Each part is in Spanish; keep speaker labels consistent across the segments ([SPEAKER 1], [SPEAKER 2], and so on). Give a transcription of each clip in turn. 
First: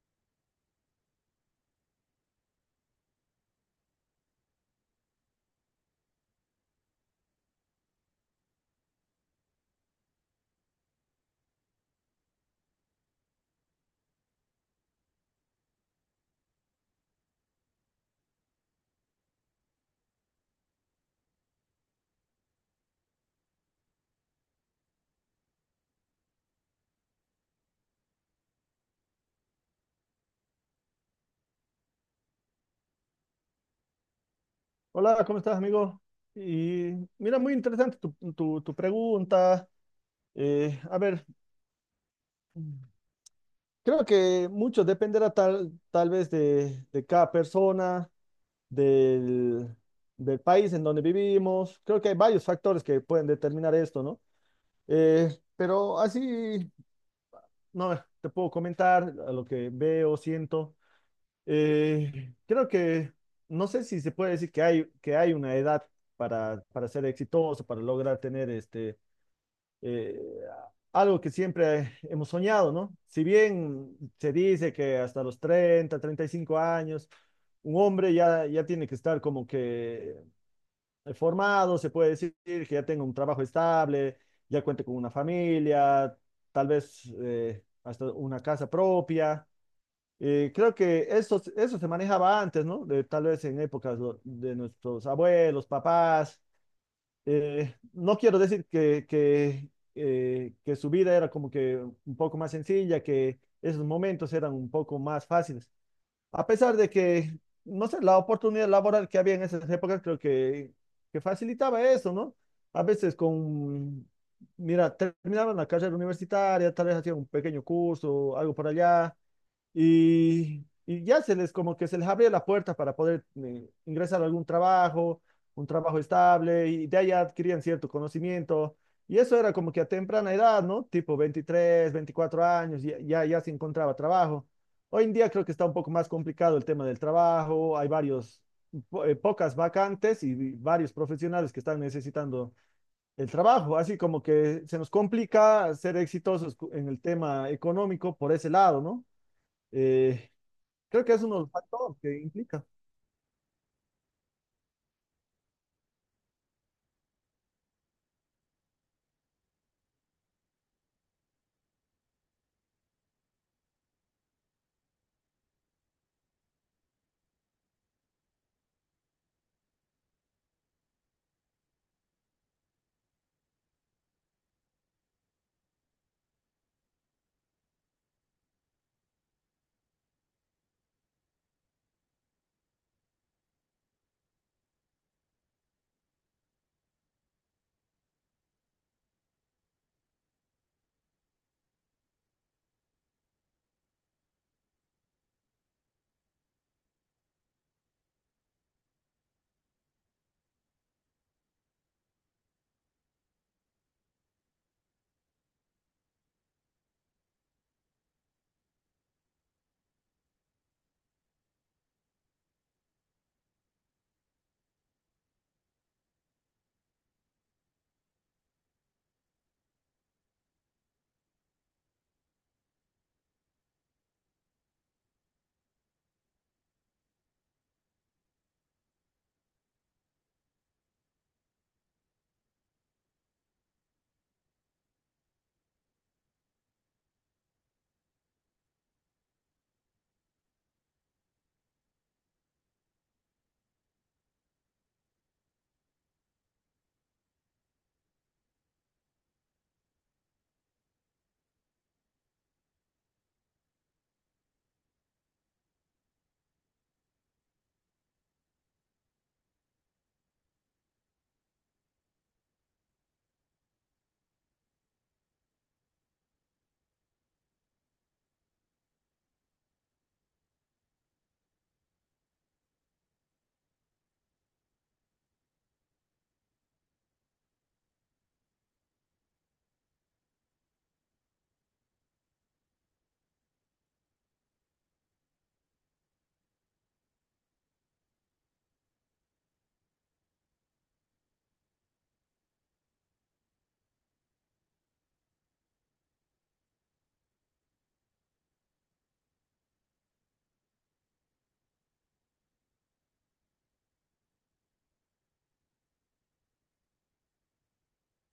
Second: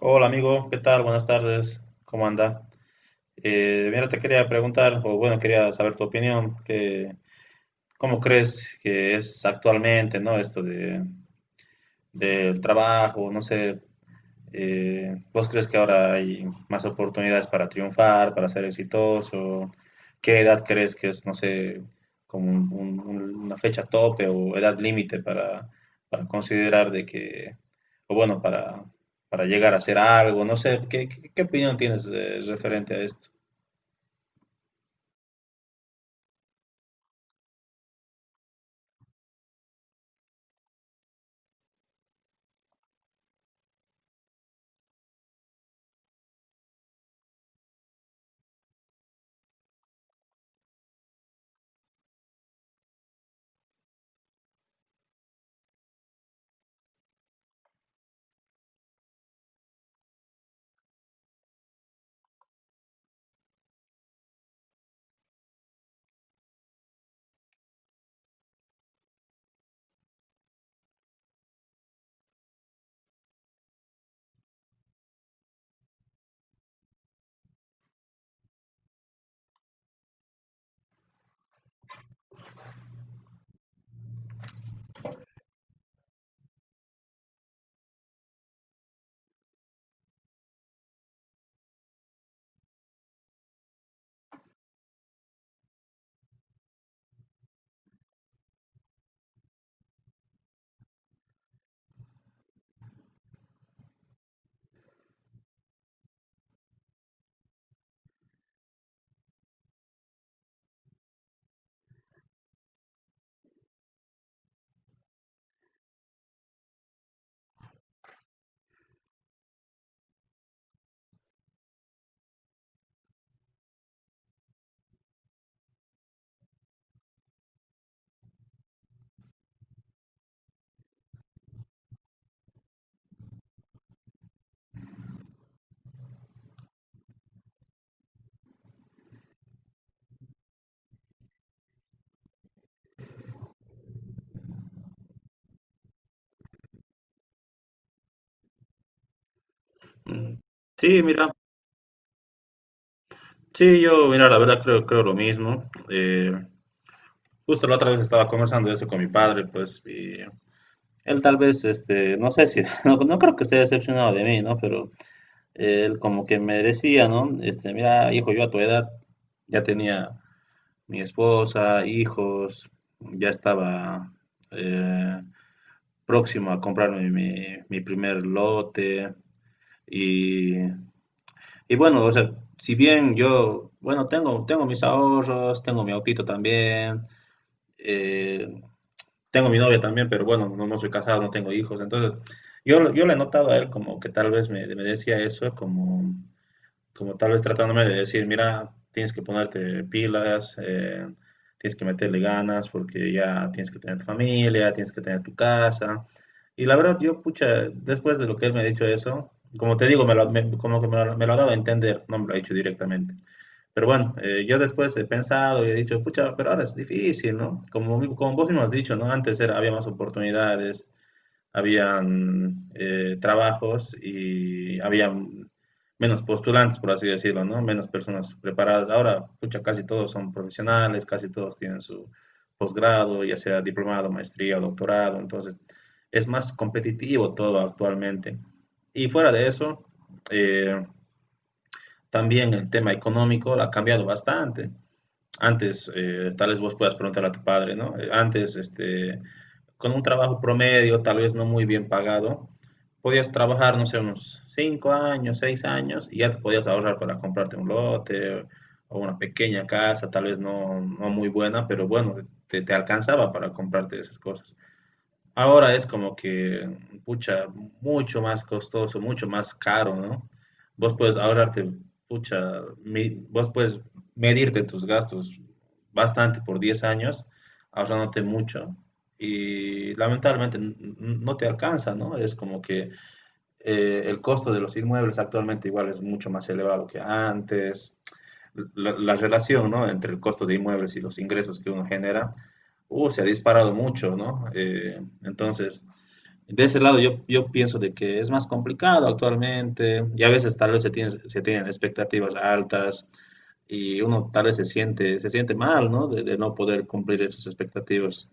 [SPEAKER 1] Hola amigo, ¿qué tal? Buenas tardes, ¿cómo anda? Mira, te quería preguntar, o bueno, quería saber tu opinión, que, ¿cómo crees que es actualmente? ¿No? Esto de, del trabajo, no sé, ¿vos crees que ahora hay más oportunidades para triunfar, para ser exitoso? ¿Qué edad crees que es, no sé, como una fecha tope o edad límite para considerar de que, o bueno, para llegar a hacer algo? No sé, ¿qué opinión tienes referente a esto?
[SPEAKER 2] Hola, ¿cómo estás, amigo? Y mira, muy interesante tu pregunta. A ver, creo que mucho dependerá tal vez de cada persona, del, del país en donde vivimos. Creo que hay varios factores que pueden determinar esto, ¿no? Eh, pero así, no, te puedo comentar a lo que veo, siento. Creo que, no sé si se puede decir que hay una edad para ser exitoso, para lograr tener este eh, algo que siempre hemos soñado, ¿no? Si bien se dice que hasta los 30, 35 años, un hombre ya tiene que estar como que formado, se puede decir que ya tenga un trabajo estable, ya cuente con una familia, tal vez hasta una casa propia. Creo que eso se manejaba antes, ¿no? Tal vez en épocas de nuestros abuelos, papás, no quiero decir que su vida era como que un poco más sencilla, que esos momentos eran un poco más fáciles, a pesar de que, no sé, la oportunidad laboral que había en esas épocas creo que facilitaba eso, ¿no? A veces con, mira, terminaban la carrera universitaria, tal vez hacían un pequeño curso, algo por allá, y ya se les, como que se les abría la puerta para poder ingresar a algún trabajo, un trabajo estable, y de allá adquirían cierto conocimiento. Y eso era como que a temprana edad, ¿no? Tipo 23 24 años, ya se encontraba trabajo. Hoy en día creo que está un poco más complicado el tema del trabajo, hay varios, pocas vacantes y varios profesionales que están necesitando el trabajo, así como que se nos complica ser exitosos en el tema económico por ese lado, ¿no? Eh,
[SPEAKER 1] Mm, sí,
[SPEAKER 2] Creo que es
[SPEAKER 1] mira,
[SPEAKER 2] uno de los factores que implica.
[SPEAKER 1] sí, yo, mira, la verdad creo lo mismo. Justo la otra vez estaba conversando de eso con mi padre, pues. Él tal vez, este, no sé si, no, no creo que esté decepcionado de mí, ¿no? Pero él como que me decía, ¿no? Este, mira, hijo, yo a tu edad ya tenía mi esposa, hijos, ya estaba eh, próximo a comprarme mi primer lote y bueno, o sea, si bien yo, bueno, tengo mis ahorros, tengo mi autito también, eh, tengo mi novia también, pero bueno, no, no soy casado, no tengo hijos. Entonces, yo le he notado a él como que tal vez me decía eso, como, como tal vez tratándome de decir, mira, tienes que ponerte pilas, tienes que meterle ganas porque ya tienes que tener tu familia, tienes que tener tu casa. Y la verdad, yo, pucha, después de lo que él me ha dicho eso, como te digo, como que me lo ha dado a entender, no me lo ha dicho directamente. Pero bueno, yo después he pensado y he dicho, pucha, pero ahora es difícil, ¿no? Como, como vos mismo has dicho, ¿no? Antes era, había más oportunidades, habían trabajos y había menos postulantes, por así decirlo, ¿no? Menos personas preparadas. Ahora, pucha, casi todos son profesionales, casi todos tienen su posgrado, ya sea diplomado, maestría o doctorado. Entonces, es más competitivo todo actualmente. Y fuera de eso, eh, también el tema económico ha cambiado bastante. Antes, tal vez vos puedas preguntar a tu padre, ¿no? Antes, este, con un trabajo promedio, tal vez no muy bien pagado, podías trabajar, no sé, unos 5 años, 6 años, y ya te podías ahorrar para comprarte un lote o una pequeña casa, tal vez no, no muy buena, pero bueno, te alcanzaba para comprarte esas cosas. Ahora es como que, pucha, mucho más costoso, mucho más caro, ¿no? Vos puedes ahorrarte, pucha, vos puedes medirte tus gastos bastante por 10 años, ahorrándote mucho. Y lamentablemente no te alcanza, ¿no? Es como que el costo de los inmuebles actualmente igual es mucho más elevado que antes. La relación, ¿no?, entre el costo de inmuebles y los ingresos que uno genera, se ha disparado mucho, ¿no? Entonces, de ese lado yo pienso de que es más complicado actualmente y a veces tal vez se tienen expectativas altas y uno tal vez se siente mal, ¿no? De no poder cumplir esas expectativas.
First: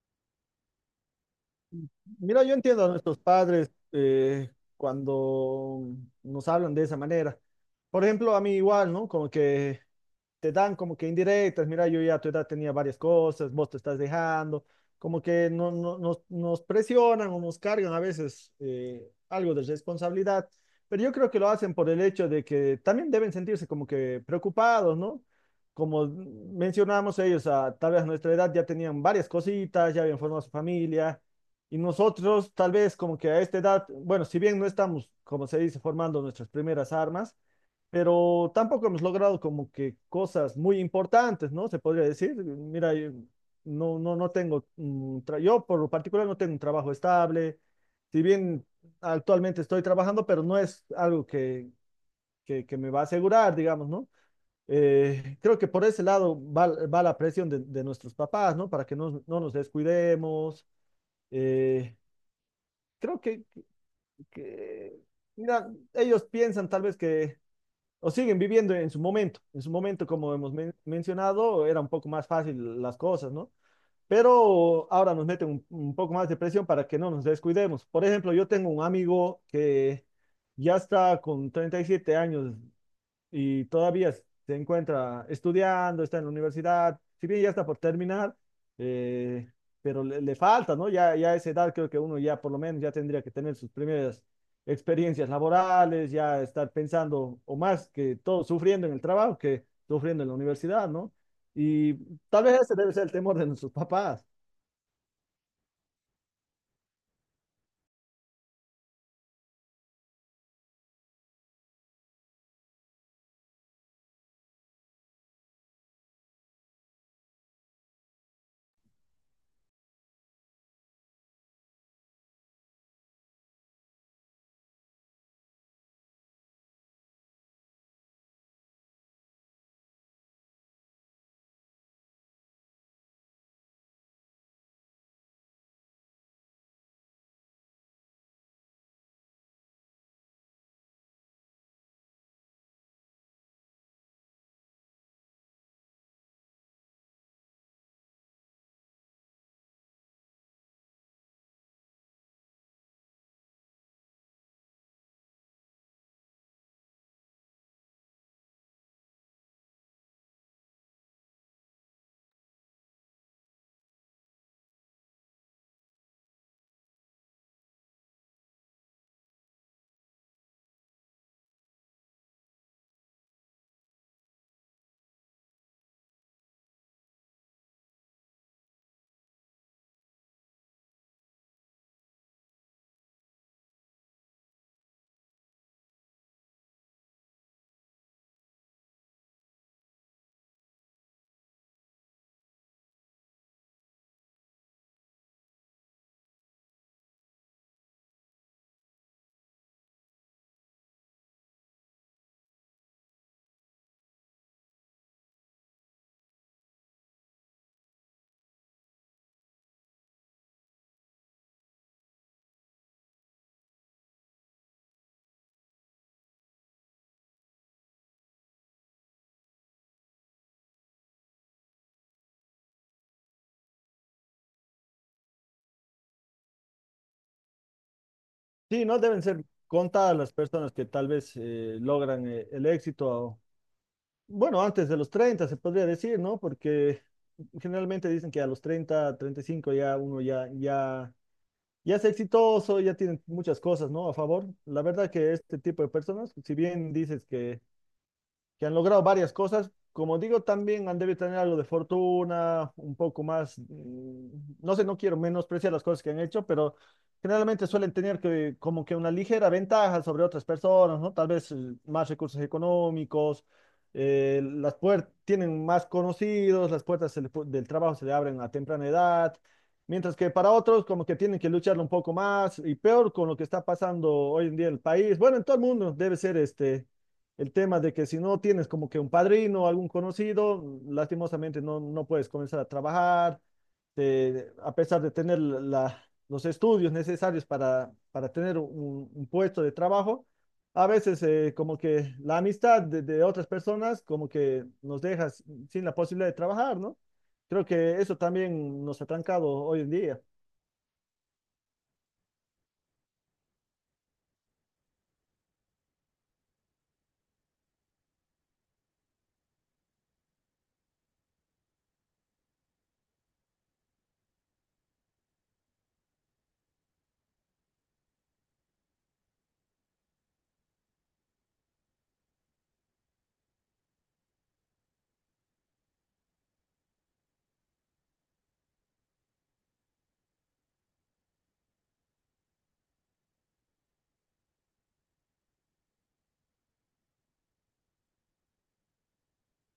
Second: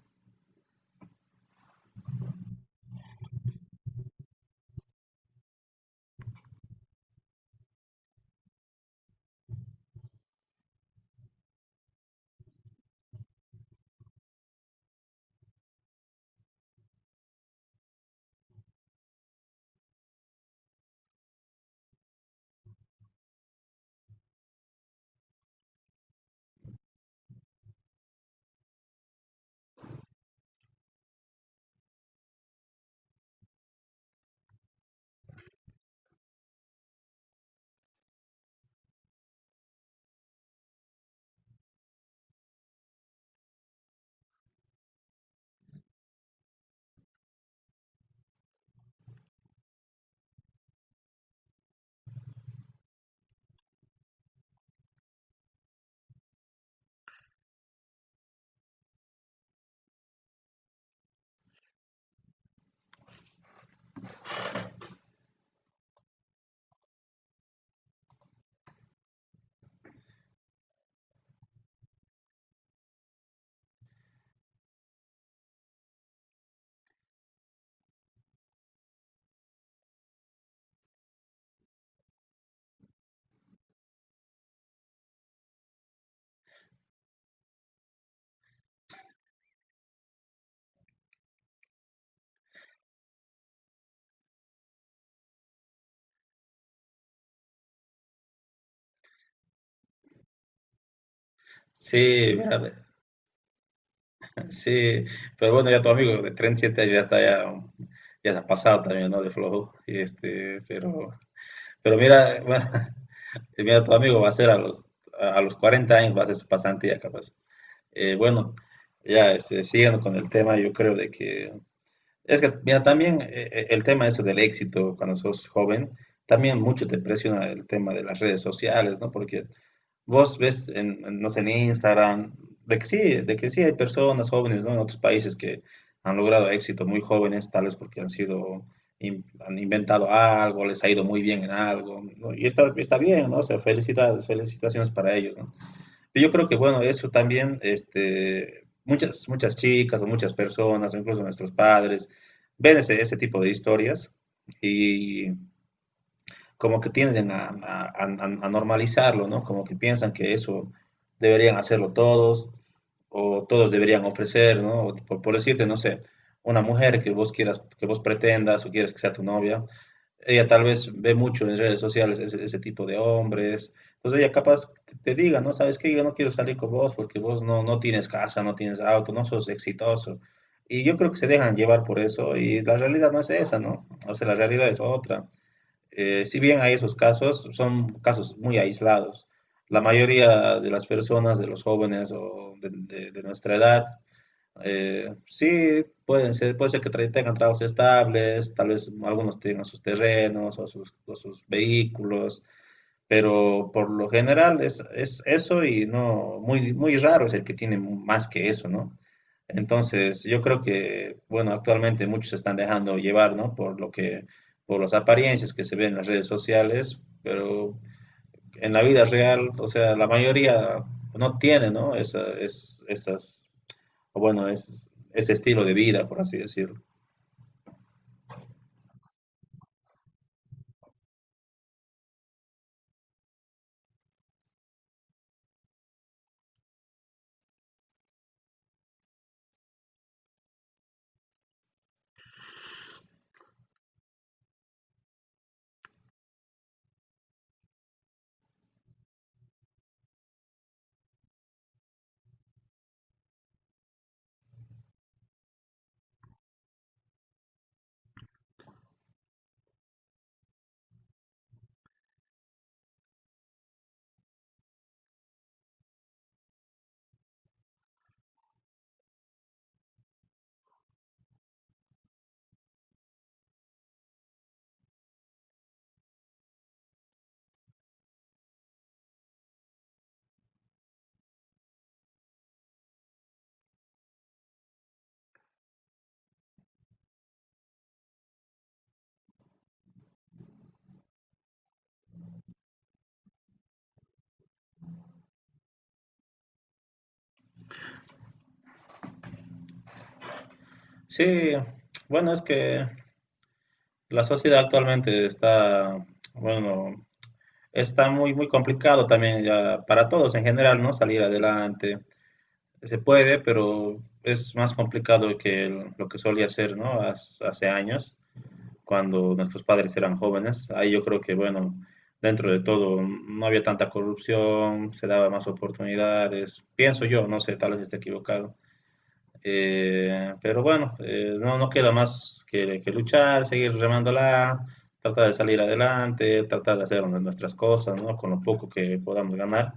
[SPEAKER 2] Mira, yo entiendo a nuestros padres cuando nos hablan de esa manera. Por ejemplo, a mí igual, ¿no? Como que te dan como que indirectas, mira, yo ya a tu edad tenía varias cosas, vos te estás dejando, como que nos presionan o nos cargan a veces algo de responsabilidad, pero yo creo que lo hacen por el hecho de que también deben sentirse como que preocupados, ¿no? Como mencionamos ellos, tal vez a nuestra edad ya tenían varias cositas, ya habían formado su familia y nosotros, tal vez como que a esta edad, bueno, si bien no estamos, como se dice, formando nuestras primeras armas, pero tampoco hemos logrado como que cosas muy importantes, ¿no? Se podría decir, mira, yo no tengo, un yo por lo particular no tengo un trabajo estable, si bien actualmente estoy trabajando, pero no es algo que me va a asegurar, digamos, ¿no? Creo que por ese lado va la presión de nuestros papás, ¿no? Para que no nos descuidemos. eh, Creo que, mira, ellos piensan tal vez que, o siguen viviendo en su momento, como hemos mencionado, era un poco más fácil las cosas, ¿no? Pero ahora nos meten un poco más de presión para que no nos descuidemos. Por ejemplo, yo tengo un amigo que ya está con 37 años y todavía se encuentra estudiando, está en la universidad, si bien ya está por terminar, eh, pero le falta, ¿no? Ya a esa edad creo que uno ya por lo menos ya tendría que tener sus primeras experiencias laborales, ya estar pensando, o más que todo, sufriendo en el trabajo que sufriendo en la universidad, ¿no? Y
[SPEAKER 1] Sí,
[SPEAKER 2] tal
[SPEAKER 1] mira,
[SPEAKER 2] vez ese debe ser el temor de nuestros papás.
[SPEAKER 1] sí, pero bueno, ya tu amigo de 37 años ya está, ya, ya se ha pasado también, ¿no? De flojo, y este, pero mira, mira, tu amigo va a ser a los 40 años, va a hacer su pasantía capaz. Bueno, ya, este, siguiendo con el tema, yo creo de que, es que, mira, también el tema eso del éxito cuando sos joven, también mucho te presiona el tema de las redes sociales, ¿no? Porque vos ves, no sé, en Instagram, de que sí hay personas jóvenes, ¿no? En otros países que han logrado éxito muy jóvenes, tales porque han sido, han inventado algo, les ha ido muy bien en algo, ¿no? Y está bien, ¿no? O sea, felicidades, felicitaciones para ellos, ¿no? Yo creo que, bueno, eso también, este, muchas chicas o muchas personas, incluso nuestros padres, ven ese tipo de historias y como que tienden a normalizarlo, ¿no? Como que piensan que eso deberían hacerlo todos o todos deberían ofrecer, ¿no? O por decirte, no sé, una mujer que vos quieras, que vos pretendas o quieres que sea tu novia, ella tal vez ve mucho en redes sociales ese tipo de hombres. Entonces ella capaz te diga, ¿no? ¿Sabes qué? Yo no quiero salir con vos porque vos no, no tienes casa, no tienes auto, no sos exitoso. Y yo creo que se dejan llevar por eso y la realidad no es esa, ¿no? O sea, la realidad es otra. Si bien hay esos casos, son casos muy aislados. La mayoría de las personas, de los jóvenes o de, de nuestra edad, sí, puede ser que tengan trabajos estables, tal vez algunos tengan sus terrenos o sus vehículos, pero por lo general es eso y no, muy raro es el que tiene más que eso, ¿no? Entonces, yo creo que, bueno, actualmente muchos se están dejando llevar, ¿no? Por lo que, por las apariencias que se ven en las redes sociales, pero en la vida real, o sea, la mayoría no tiene, ¿no?, esas o bueno, es, ese estilo de vida, por así decirlo.
[SPEAKER 2] Sí, no deben ser contadas las personas que tal vez logran el éxito. Bueno, antes de los 30 se podría decir, ¿no? Porque generalmente dicen que a los 30, 35 ya uno ya es exitoso, ya tiene muchas cosas, ¿no? A favor. La verdad que este tipo de personas, si bien dices que han logrado varias cosas. Como digo, también han debido tener algo de fortuna, un poco más, no sé, no quiero menospreciar las cosas que han hecho, pero generalmente suelen tener que, como que una ligera ventaja sobre otras personas, ¿no? Tal vez más recursos económicos, las puertas tienen más conocidos, las puertas se le del trabajo se le abren a temprana edad. Mientras que para otros como que tienen que lucharlo un poco más y peor con lo que está pasando hoy en día en el país. Bueno, en todo el mundo debe ser este, el tema de que si no tienes como que un padrino o algún conocido, lastimosamente no puedes comenzar a trabajar, a pesar de tener los estudios necesarios para tener un puesto de trabajo, a veces como que la amistad de otras personas como que nos deja sin la posibilidad de trabajar, ¿no? Creo que eso también nos ha trancado hoy en día.
[SPEAKER 1] Sí, bueno, es que la sociedad actualmente está, bueno, está muy, muy complicado también ya para todos en general, ¿no? Salir adelante. Se puede, pero es más complicado que lo que solía ser, ¿no? Hace años, cuando nuestros padres eran jóvenes. Ahí yo creo que, bueno, dentro de todo no había tanta corrupción, se daba más oportunidades. Pienso yo, no sé, tal vez esté equivocado. Pero bueno, no, no queda más que luchar, seguir remándola, tratar de salir adelante, tratar de hacer nuestras cosas, ¿no? Con lo poco que podamos ganar,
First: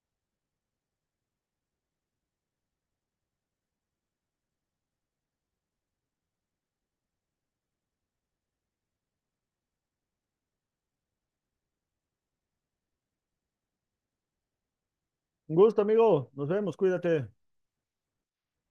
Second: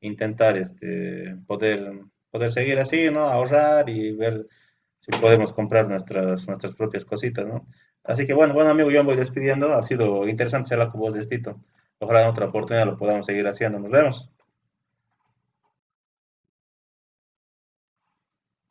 [SPEAKER 1] intentar este, poder, poder seguir así, ¿no? Ahorrar y ver si podemos comprar nuestras, nuestras propias cositas, ¿no? Así que bueno, bueno amigo, yo me voy despidiendo. Ha sido interesante charlar con vos de esto. Ojalá en otra oportunidad lo podamos seguir haciendo. Nos vemos.
[SPEAKER 2] Un gusto, amigo. Nos vemos. Cuídate.